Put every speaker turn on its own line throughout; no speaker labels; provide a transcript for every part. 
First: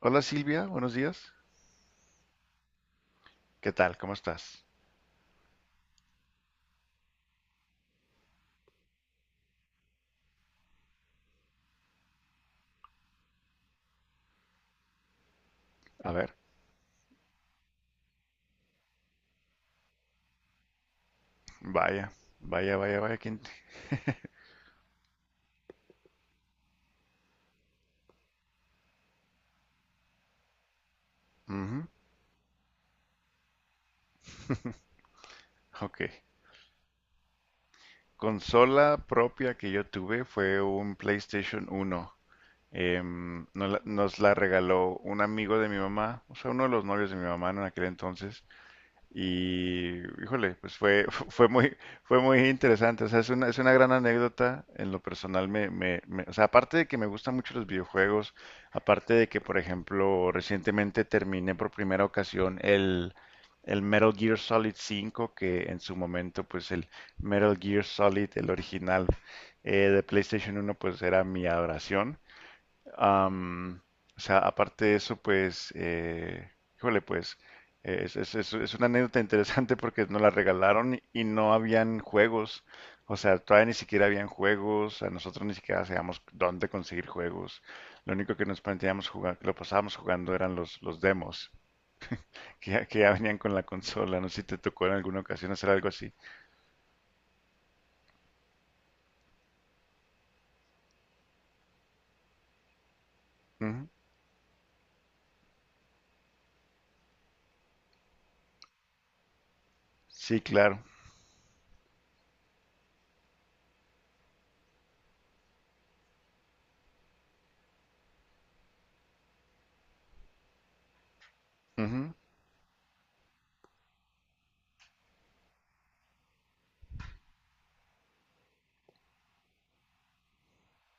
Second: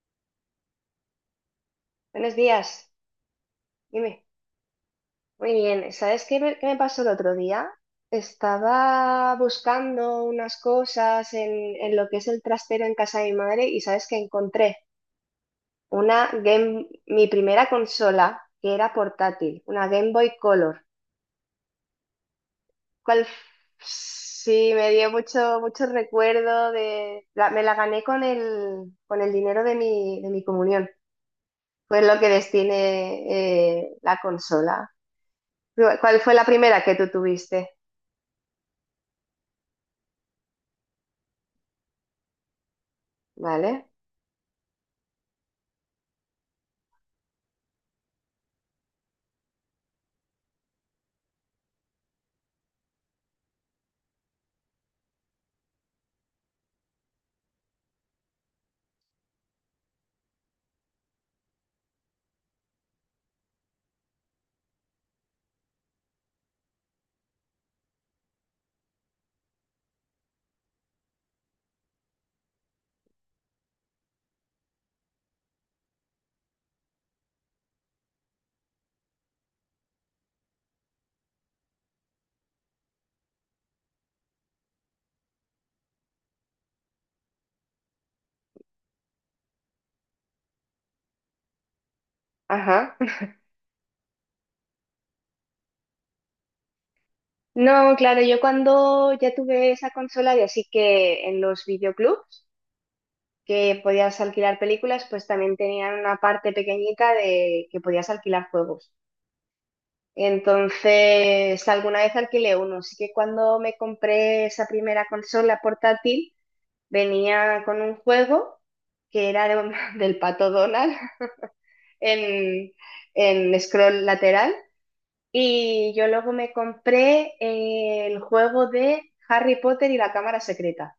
Hola Silvia, buenos días.
Buenos días,
¿Qué tal? ¿Cómo
dime.
estás?
Muy bien, ¿sabes qué me pasó el otro día? Estaba buscando unas cosas en lo que es el trastero en casa de mi madre y sabes que encontré
A
una
ver,
Game, mi primera consola que era portátil, una Game Boy Color.
vaya, vaya.
¿Cuál? Sí me dio mucho recuerdo de, me la gané con el dinero de mi comunión,
Ujú.
fue lo que destiné la consola.
Ok.
¿Cuál fue la primera que tú tuviste?
Consola propia que yo tuve fue un PlayStation uno. No la-
Vale.
Nos la regaló un amigo de mi mamá, o sea, uno de los novios de mi mamá en aquel entonces. Y, híjole, fue fue muy interesante. O sea, es una gran anécdota. En lo personal, o sea, aparte de que me gustan mucho los videojuegos, aparte de que, por ejemplo, recientemente terminé por primera ocasión el Metal Gear Solid 5, que en su momento, pues el Metal Gear Solid, el original de PlayStation uno pues era mi adoración. Am, o sea, aparte de eso, pues, híjole, pues, es una anécdota interesante porque nos la regalaron y no habían juegos. O sea, todavía ni siquiera habían juegos, a nosotros ni siquiera sabíamos dónde conseguir juegos. Lo único que nos planteábamos jugar, que lo pasábamos jugando eran los demos,
Ajá.
que ya venían con la consola. No sé si te tocó en alguna ocasión hacer algo así.
No, claro, yo cuando ya tuve esa consola y así que en los videoclubs que
Ujú.
podías alquilar películas, pues también tenían una parte pequeñita de que podías alquilar juegos.
Sí, claro.
Entonces, alguna vez alquilé uno. Así que cuando me compré esa primera consola portátil, venía con un juego que era de del Pato Donald
Ujú.
en, en scroll lateral. Y yo luego me compré el juego de Harry Potter y la Cámara Secreta.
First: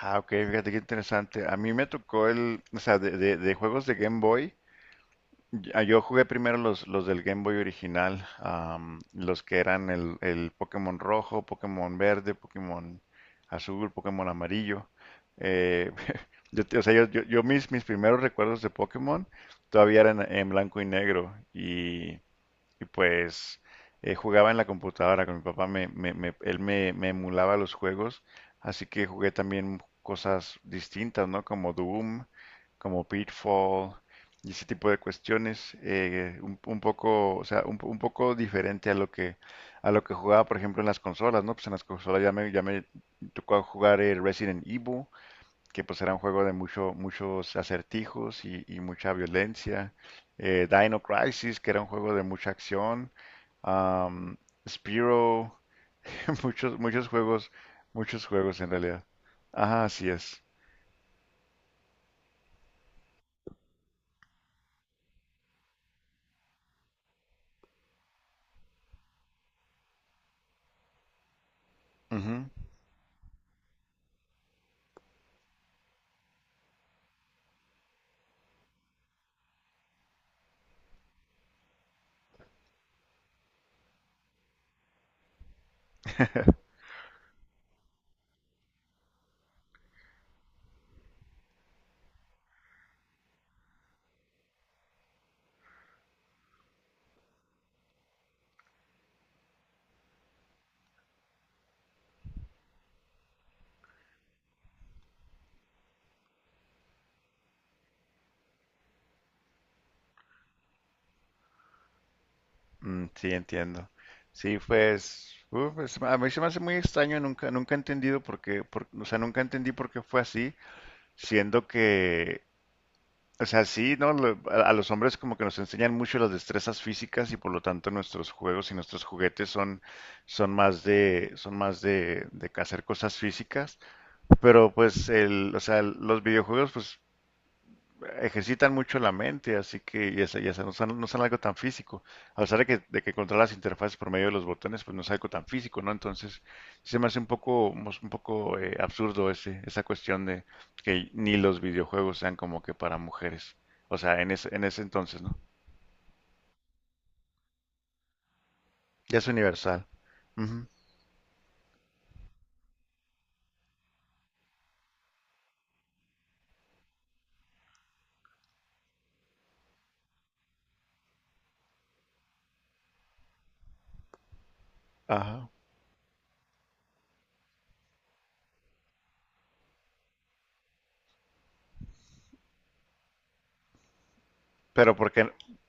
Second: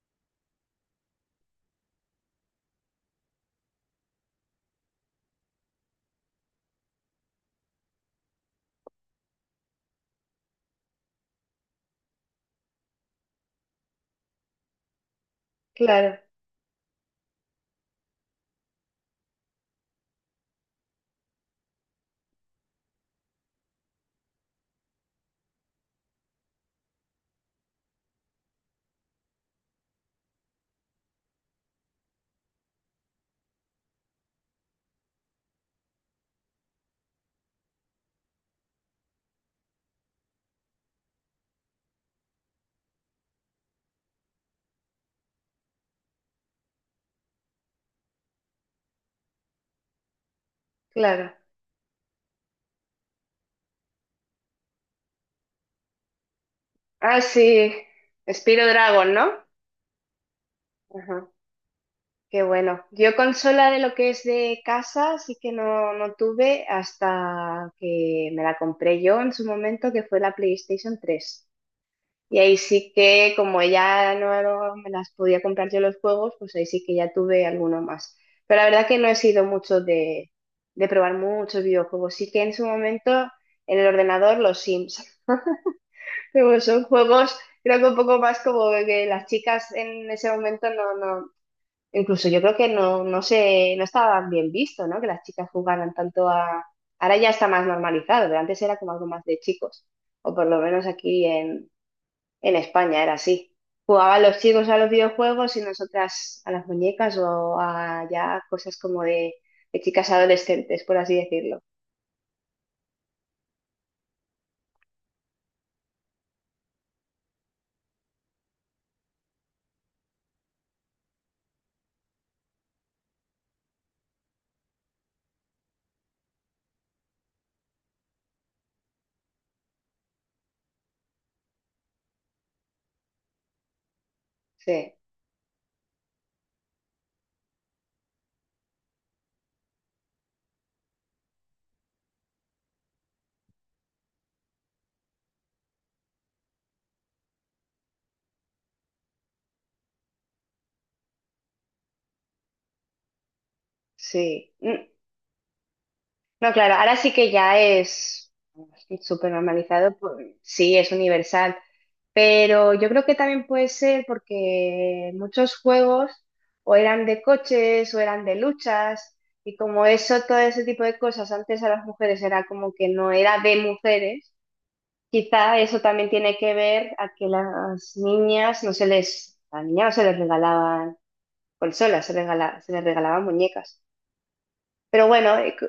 Ah, ok, fíjate qué interesante. A mí me tocó de juegos de Game Boy. Ya, yo jugué primero los del Game Boy original, los que eran el Pokémon rojo, Pokémon verde, Pokémon azul, Pokémon amarillo. Eh,
Claro,
o sea, yo mis primeros recuerdos de Pokémon todavía eran en blanco y negro y pues jugaba en la computadora con mi papá, él me, me emulaba los juegos, así que jugué también cosas distintas, ¿no? Como Doom, como Pitfall y ese tipo de cuestiones, un poco, o sea, un poco diferente a lo que jugaba, por ejemplo, en las consolas, ¿no? Pues en las consolas ya me tocó jugar el Resident Evil, que pues era un juego de muchos acertijos y mucha violencia. Dino
claro.
Crisis, que era un juego de mucha acción. Am, Spyro, muchos,
Ah, sí.
muchos juegos
Spyro
en realidad.
Dragon, ¿no?
Ajá, así es.
Ajá. Qué bueno. Yo consola de lo que es de casa, sí que no tuve hasta que me la compré yo en su momento, que fue la PlayStation 3. Y
Ujú.
ahí sí que, como ya no me las podía comprar yo los juegos, pues ahí sí que ya tuve alguno más. Pero la verdad que no he sido mucho de probar muchos videojuegos. Sí que en su momento en el ordenador los Sims. Pero son juegos, creo que un poco más como que las chicas en ese momento no, no, incluso yo creo que no sé, no estaban bien visto, ¿no? Que las chicas jugaran tanto a... Ahora ya está más normalizado, pero antes era como algo más de chicos, o por lo menos aquí en España era así. Jugaban los chicos a los videojuegos y nosotras a las muñecas o a ya cosas como de chicas adolescentes, por así decirlo.
Mm, sí, entiendo. Sí, pues, pues, a mí se me hace muy extraño, nunca he entendido por qué, o sea, nunca entendí por qué fue así, siendo que, o sea, sí, ¿no? A los hombres como que nos enseñan mucho las destrezas físicas y por lo tanto nuestros juegos y nuestros juguetes son, son más de hacer cosas físicas. Pero
Sí,
pues el, o sea, los videojuegos, pues ejercitan mucho la mente, así que ya, no son, no son algo tan físico. A pesar de de que controlas las interfaces por medio de los botones, pues no es algo tan físico, ¿no? Entonces, sí se me hace un poco, un poco absurdo ese, esa cuestión de que ni los videojuegos sean como que para mujeres. O sea, en
sí.
en ese
Mm.
entonces, ¿no?
No, claro, ahora sí que ya es
Ya es
súper
universal.
normalizado, pues,
Ujú.
sí, es universal, pero yo creo que también puede ser porque muchos juegos o eran de coches o eran de luchas y como eso, todo ese tipo de cosas antes a las mujeres era como que no era de mujeres.
Ajá.
Quizá eso también tiene que ver a que las niñas no se les, a las niñas no se les regalaban consolas, se les regalaban muñecas.
Pero
Pero
porque,
bueno,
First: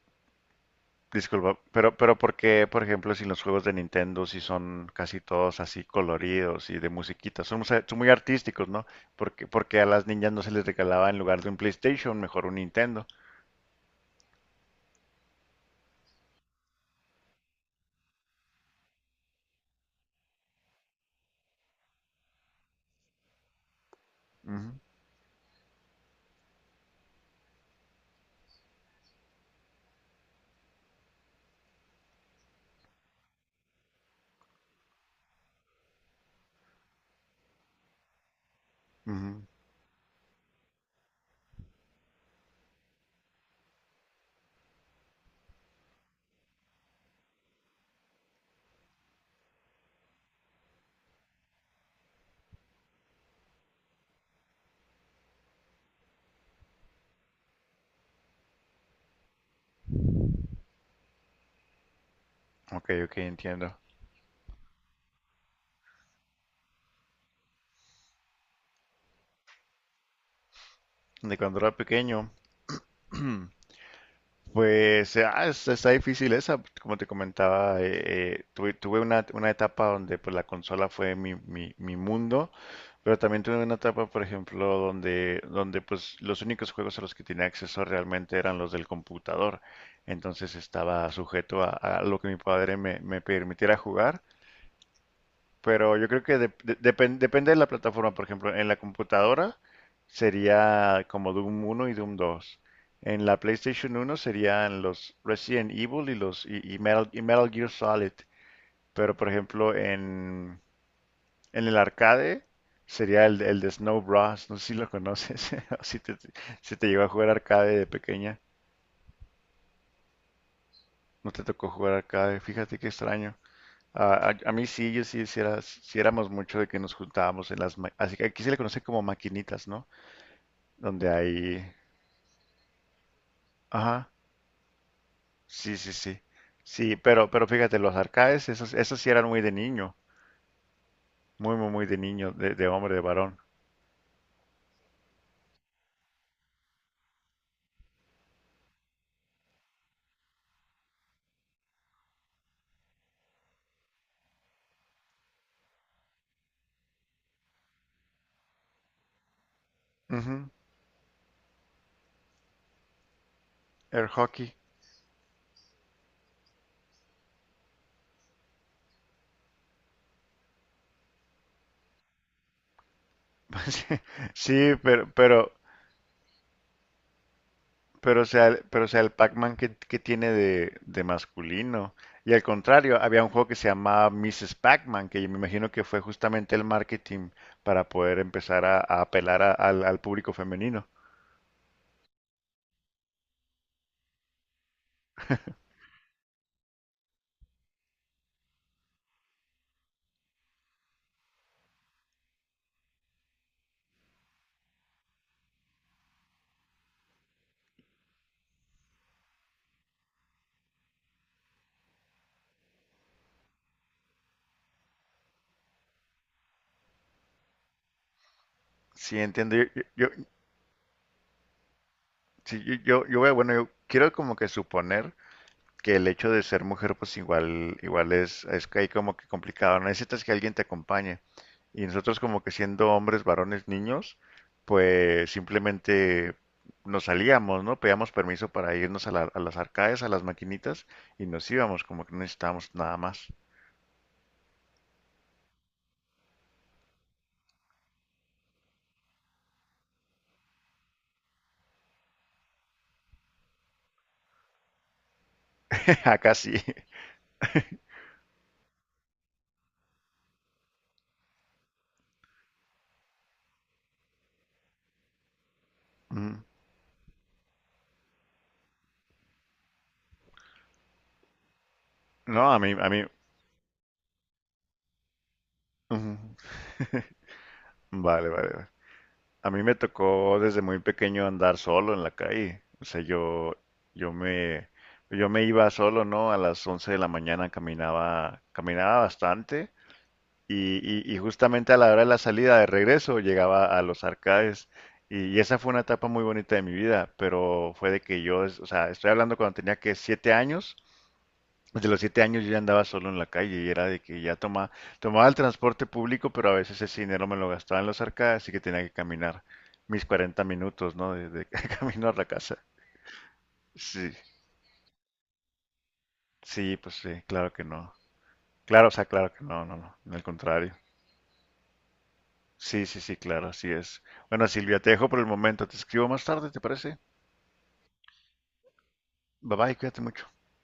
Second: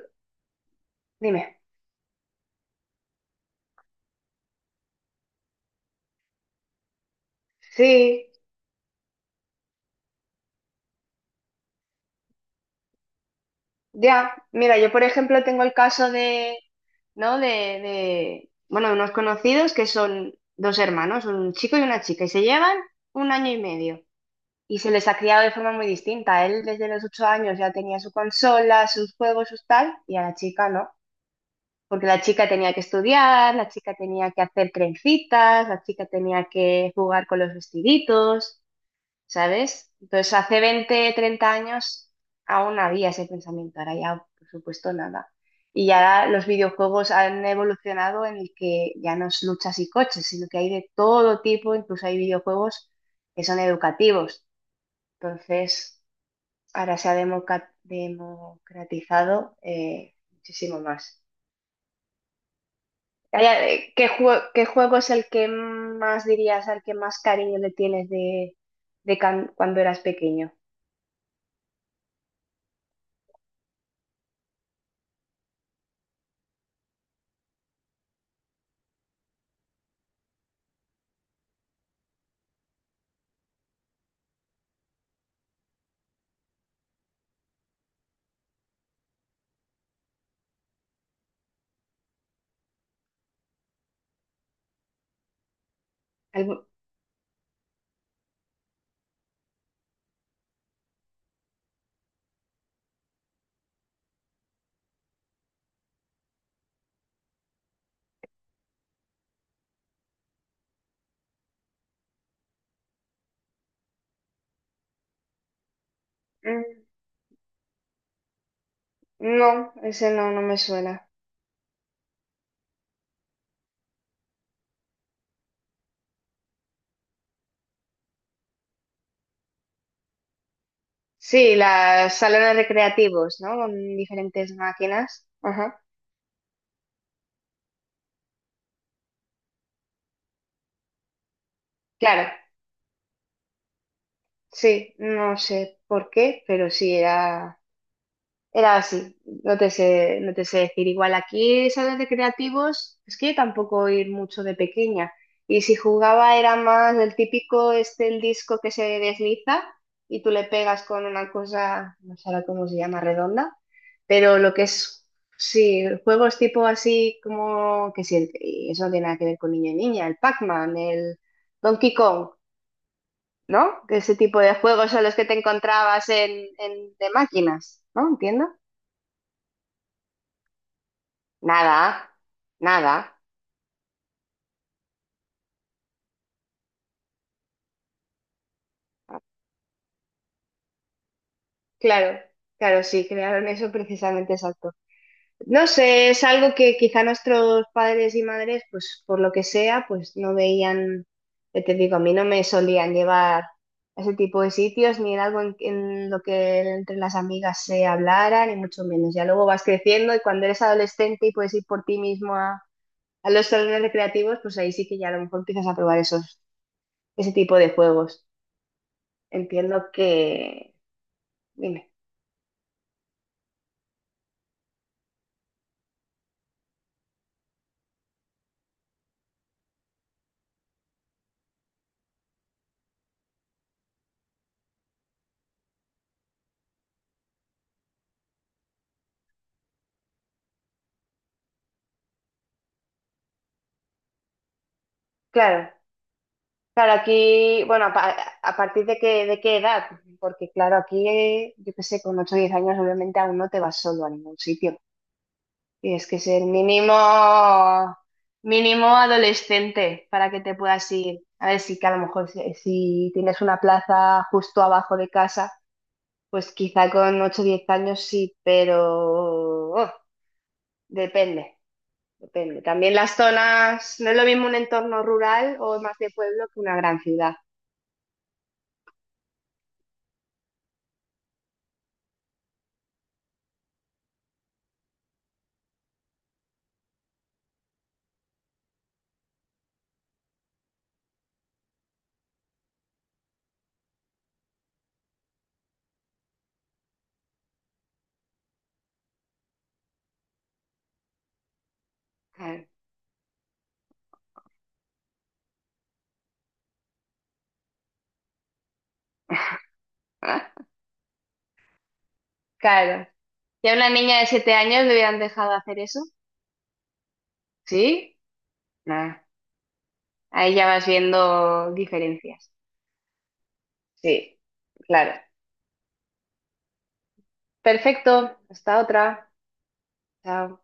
dime.
disculpa, pero porque por ejemplo, si los juegos de Nintendo si son casi todos así coloridos y de musiquita. Son, son muy
Sí,
artísticos, ¿no? Porque, porque a las niñas no se les regalaba en lugar de un PlayStation, mejor un Nintendo.
ya. Mira, yo por ejemplo tengo el caso ¿no? Bueno, de unos conocidos que son dos hermanos, un chico y una chica, y se llevan 1 año y medio.
Ujú,
Y se les ha criado de forma muy distinta. Él desde los 8 años ya tenía su consola, sus juegos, sus tal, y a la chica no, porque la chica tenía que estudiar, la chica tenía que hacer trencitas, la chica tenía que jugar con los vestiditos,
ujú.
¿sabes? Entonces hace 20, 30 años aún había ese pensamiento, ahora ya por supuesto nada. Y ya los videojuegos han evolucionado en el que ya no es luchas y coches, sino que hay de todo tipo, incluso hay videojuegos que son educativos. Entonces, ahora se ha democratizado muchísimo más.
Ok, ok,
Calla,
entiendo.
¿qué juego es el que más dirías, al que más cariño le tienes cuando eras pequeño?
De cuando era pequeño. hmm, Pues está difícil esa, como te comentaba, tuve una etapa donde pues la consola fue mi mundo, pero también tuve una etapa, por ejemplo, donde pues los únicos juegos a los que tenía acceso realmente eran los del computador, entonces estaba sujeto a lo que mi padre me permitiera jugar, pero yo creo que
Algu-
depende de la plataforma. Por ejemplo, en la computadora sería como Doom uno y Doom dos. En la PlayStation uno serían los Resident Evil y y Metal Gear Solid. Pero por ejemplo, en el arcade sería el de Snow Bros. No sé si lo conoces o si te, si
Mm.
te llegó a jugar arcade de pequeña.
No, ese no, no me suena.
No te tocó jugar arcade. Fíjate qué extraño. A, a mí sí, yo sí, sí, sí éramos mucho de que nos juntábamos en las... Así que aquí se le conoce como maquinitas, ¿no? Donde
Sí,
hay...
los salones recreativos, ¿no? Con
Ajá,
diferentes máquinas.
sí,
Ajá.
sí, sí. Sí, pero fíjate, los arcades, esos, esos sí eran muy de niño. Muy, muy, muy de
Claro,
niño, de hombre, de varón.
sí, no sé por qué, pero sí era. Era así, no te sé decir. Igual aquí salones de creativos, es que yo tampoco ir mucho de pequeña. Y si jugaba era más el típico, este, el disco que se desliza y tú le
Ujú.
pegas con una cosa, no sé ahora cómo se llama, redonda.
Air
Pero lo
hockey.
que es, sí, juegos tipo así como, que sí, y eso no tiene nada que ver con niño y niña, el Pac-Man, el Donkey Kong, ¿no? Que ese tipo de
Sí,
juegos son los que te encontrabas de máquinas, ¿no?
pero o sea,
Entiendo.
pero o sea, el Pac-Man tiene de masculino.
Nada,
Y al contrario,
nada.
había un juego que se llamaba Mrs. Pac-Man, que yo me imagino que fue justamente el marketing para poder empezar a apelar al público femenino.
Claro, claro, sí, crearon eso precisamente, exacto. No sé, es algo que quizá nuestros padres y madres, pues por lo que sea, pues no veían, ya te digo, a mí no me solían llevar a ese tipo de sitios, ni era algo en lo que entre las amigas se hablara, ni mucho menos. Ya luego vas creciendo y cuando eres adolescente y puedes ir por ti mismo a los salones recreativos, pues ahí sí que ya a lo mejor empiezas a probar ese tipo de juegos.
Sí, entiendo.
Entiendo que... Dime.
Sí, yo voy bueno, yo quiero como que suponer que el hecho de ser mujer, pues igual, igual es que ahí como que complicado. ¿No? Necesitas que alguien te acompañe. Y nosotros como que siendo hombres, varones, niños, pues simplemente nos salíamos, ¿no? Pedíamos permiso para irnos a las arcades, a las maquinitas y nos íbamos, como que no necesitábamos nada más.
Claro, claro, aquí, bueno, a partir de de qué edad, porque claro, aquí, yo qué sé, con 8 o 10 años obviamente aún no te vas solo a ningún sitio. Tienes que
Acá
ser
sí.
mínimo adolescente para que te puedas ir. A ver, sí que a lo mejor si tienes una plaza justo abajo de casa,
Ujú.
pues quizá con 8 o 10 años sí, pero oh, depende,
No, a
depende.
mí, a
También
mí.
las zonas, no es lo mismo un entorno rural o más de
Ujú.
pueblo que una gran ciudad.
Vale, vale, vale. A mí me tocó desde muy pequeño andar solo en la calle. O sea, yo, yo me, yo me iba solo, ¿no? A las 11 de la mañana caminaba, caminaba bastante y, y justamente a la hora de la salida de regreso llegaba a los arcades y esa fue una etapa muy bonita de mi vida, pero fue de que yo, o sea, estoy hablando cuando tenía que 7 años, desde los siete años yo ya
Claro.
andaba solo en la calle y era de que ya toma, tomaba el transporte público, pero a veces ese dinero me lo gastaba en las arcadas, así que tenía que caminar mis 40 minutos, ¿no? De camino a la casa.
Claro. Si a una
Sí,
niña de 7 años le hubieran dejado hacer eso,
sí, pues sí, claro que no.
¿sí?
Claro, o sea,
Ah,
claro que no, no, no, al
ahí ya
contrario.
vas viendo diferencias.
Sí, sí, sí, claro, así es.
Sí,
Bueno, Silvia, te dejo
claro.
por el momento, te escribo más tarde, ¿te parece?
Perfecto. Hasta otra.
Bye bye, cuídate mucho.
Chao.